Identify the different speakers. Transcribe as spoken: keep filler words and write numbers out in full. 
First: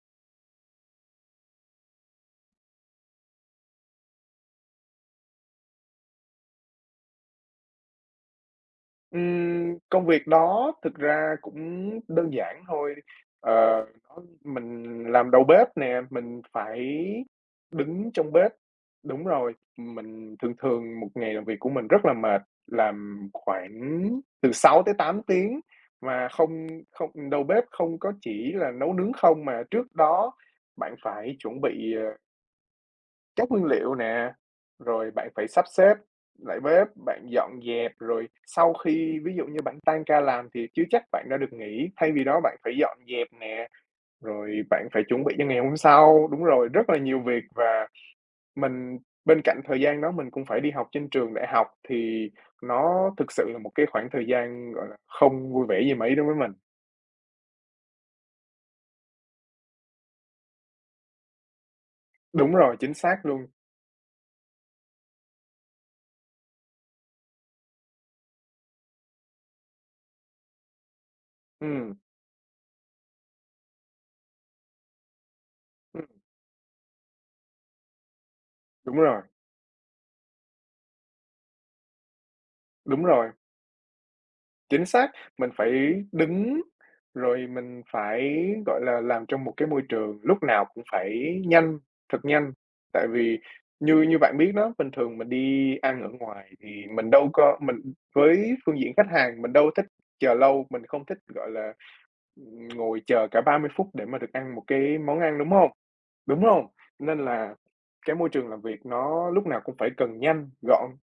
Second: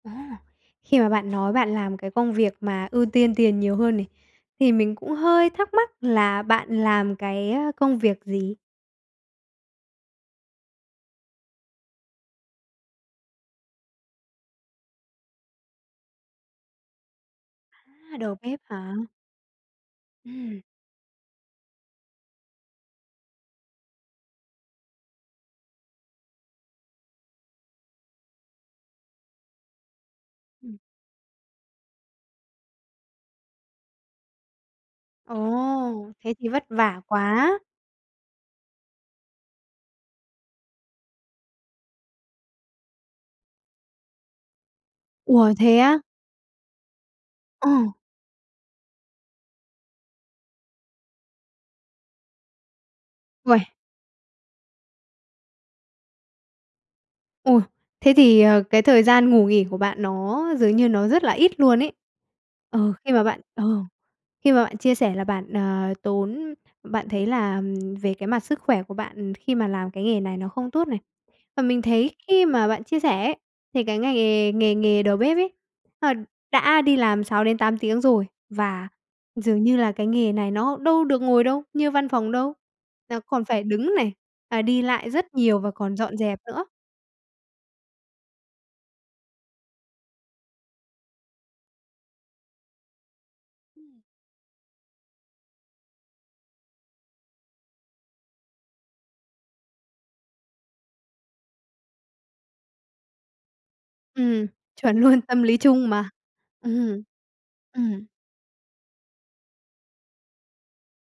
Speaker 1: À, khi mà bạn nói bạn làm cái công việc mà ưu tiên tiền nhiều hơn này, thì mình cũng hơi thắc mắc là bạn làm cái công việc gì?
Speaker 2: Ừm, công việc đó thực ra cũng đơn giản thôi, ờ, ưm, mình làm đầu bếp nè, mình phải đứng
Speaker 1: A,
Speaker 2: trong
Speaker 1: đầu
Speaker 2: bếp
Speaker 1: bếp hả?
Speaker 2: đúng rồi, ừm, mình thường
Speaker 1: Ừm.
Speaker 2: thường một ngày làm việc của mình rất là mệt, làm khoảng từ sáu tới tám tiếng mà không không đầu bếp không có chỉ là nấu nướng không mà trước đó
Speaker 1: Ừm.
Speaker 2: bạn phải chuẩn bị, ờ các nguyên liệu nè, rồi bạn
Speaker 1: Ồ,
Speaker 2: phải sắp xếp
Speaker 1: thế thì
Speaker 2: lại
Speaker 1: vất
Speaker 2: bếp,
Speaker 1: vả
Speaker 2: bạn dọn
Speaker 1: quá.
Speaker 2: dẹp rồi sau khi ví dụ như bạn tan ca làm thì chưa chắc bạn đã được nghỉ, thay vì đó bạn phải dọn dẹp nè, rồi bạn phải chuẩn bị cho
Speaker 1: Ủa,
Speaker 2: ngày hôm
Speaker 1: thế á?
Speaker 2: sau. Đúng rồi, rất là nhiều việc
Speaker 1: Ờ.
Speaker 2: và mình bên cạnh thời gian đó mình cũng phải đi học trên trường đại học thì nó thực sự là
Speaker 1: Uầy.
Speaker 2: một cái khoảng thời gian, gọi là, không vui vẻ gì mấy đối với mình.
Speaker 1: Ôi, thế thì, ờ, cái thời gian ngủ nghỉ của bạn nó dường như nó rất là ít luôn ấy.
Speaker 2: Đúng rồi,
Speaker 1: Ừ,
Speaker 2: chính
Speaker 1: khi
Speaker 2: xác
Speaker 1: mà bạn
Speaker 2: luôn.
Speaker 1: ờ, khi mà bạn chia sẻ là bạn, ờ, tốn bạn thấy là về cái mặt sức khỏe của bạn khi mà làm cái nghề này nó không tốt này. Và mình
Speaker 2: Ừm.
Speaker 1: thấy khi mà bạn chia sẻ ấy thì cái ngày nghề nghề nghề đầu bếp ấy,
Speaker 2: Ừm.
Speaker 1: ờ, đã đi làm sáu đến tám tiếng rồi và
Speaker 2: Đúng rồi.
Speaker 1: dường như là cái nghề này nó đâu được ngồi đâu, như văn phòng đâu.
Speaker 2: Đúng
Speaker 1: Nó
Speaker 2: rồi.
Speaker 1: còn phải đứng này và đi
Speaker 2: Chính
Speaker 1: lại
Speaker 2: xác,
Speaker 1: rất
Speaker 2: mình
Speaker 1: nhiều và còn
Speaker 2: phải
Speaker 1: dọn dẹp
Speaker 2: đứng
Speaker 1: nữa.
Speaker 2: rồi mình phải, gọi là, làm trong một cái môi trường lúc nào cũng phải nhanh, thật nhanh. Tại vì như
Speaker 1: Ừm.
Speaker 2: như bạn biết đó, bình thường mình đi ăn ở ngoài thì mình đâu có mình, ừm, với phương diện khách hàng mình đâu thích chờ lâu, mình không thích, gọi là, ừm, ngồi chờ cả ba mươi phút để mà được
Speaker 1: Ừm,
Speaker 2: ăn một
Speaker 1: chuẩn
Speaker 2: cái món
Speaker 1: luôn,
Speaker 2: ăn,
Speaker 1: tâm
Speaker 2: đúng
Speaker 1: lý
Speaker 2: hông?
Speaker 1: chung mà.
Speaker 2: Đúng hông?
Speaker 1: Ừm.
Speaker 2: Nên là
Speaker 1: ừm.
Speaker 2: cái môi trường làm việc nó lúc nào cũng phải cần nhanh, gọn.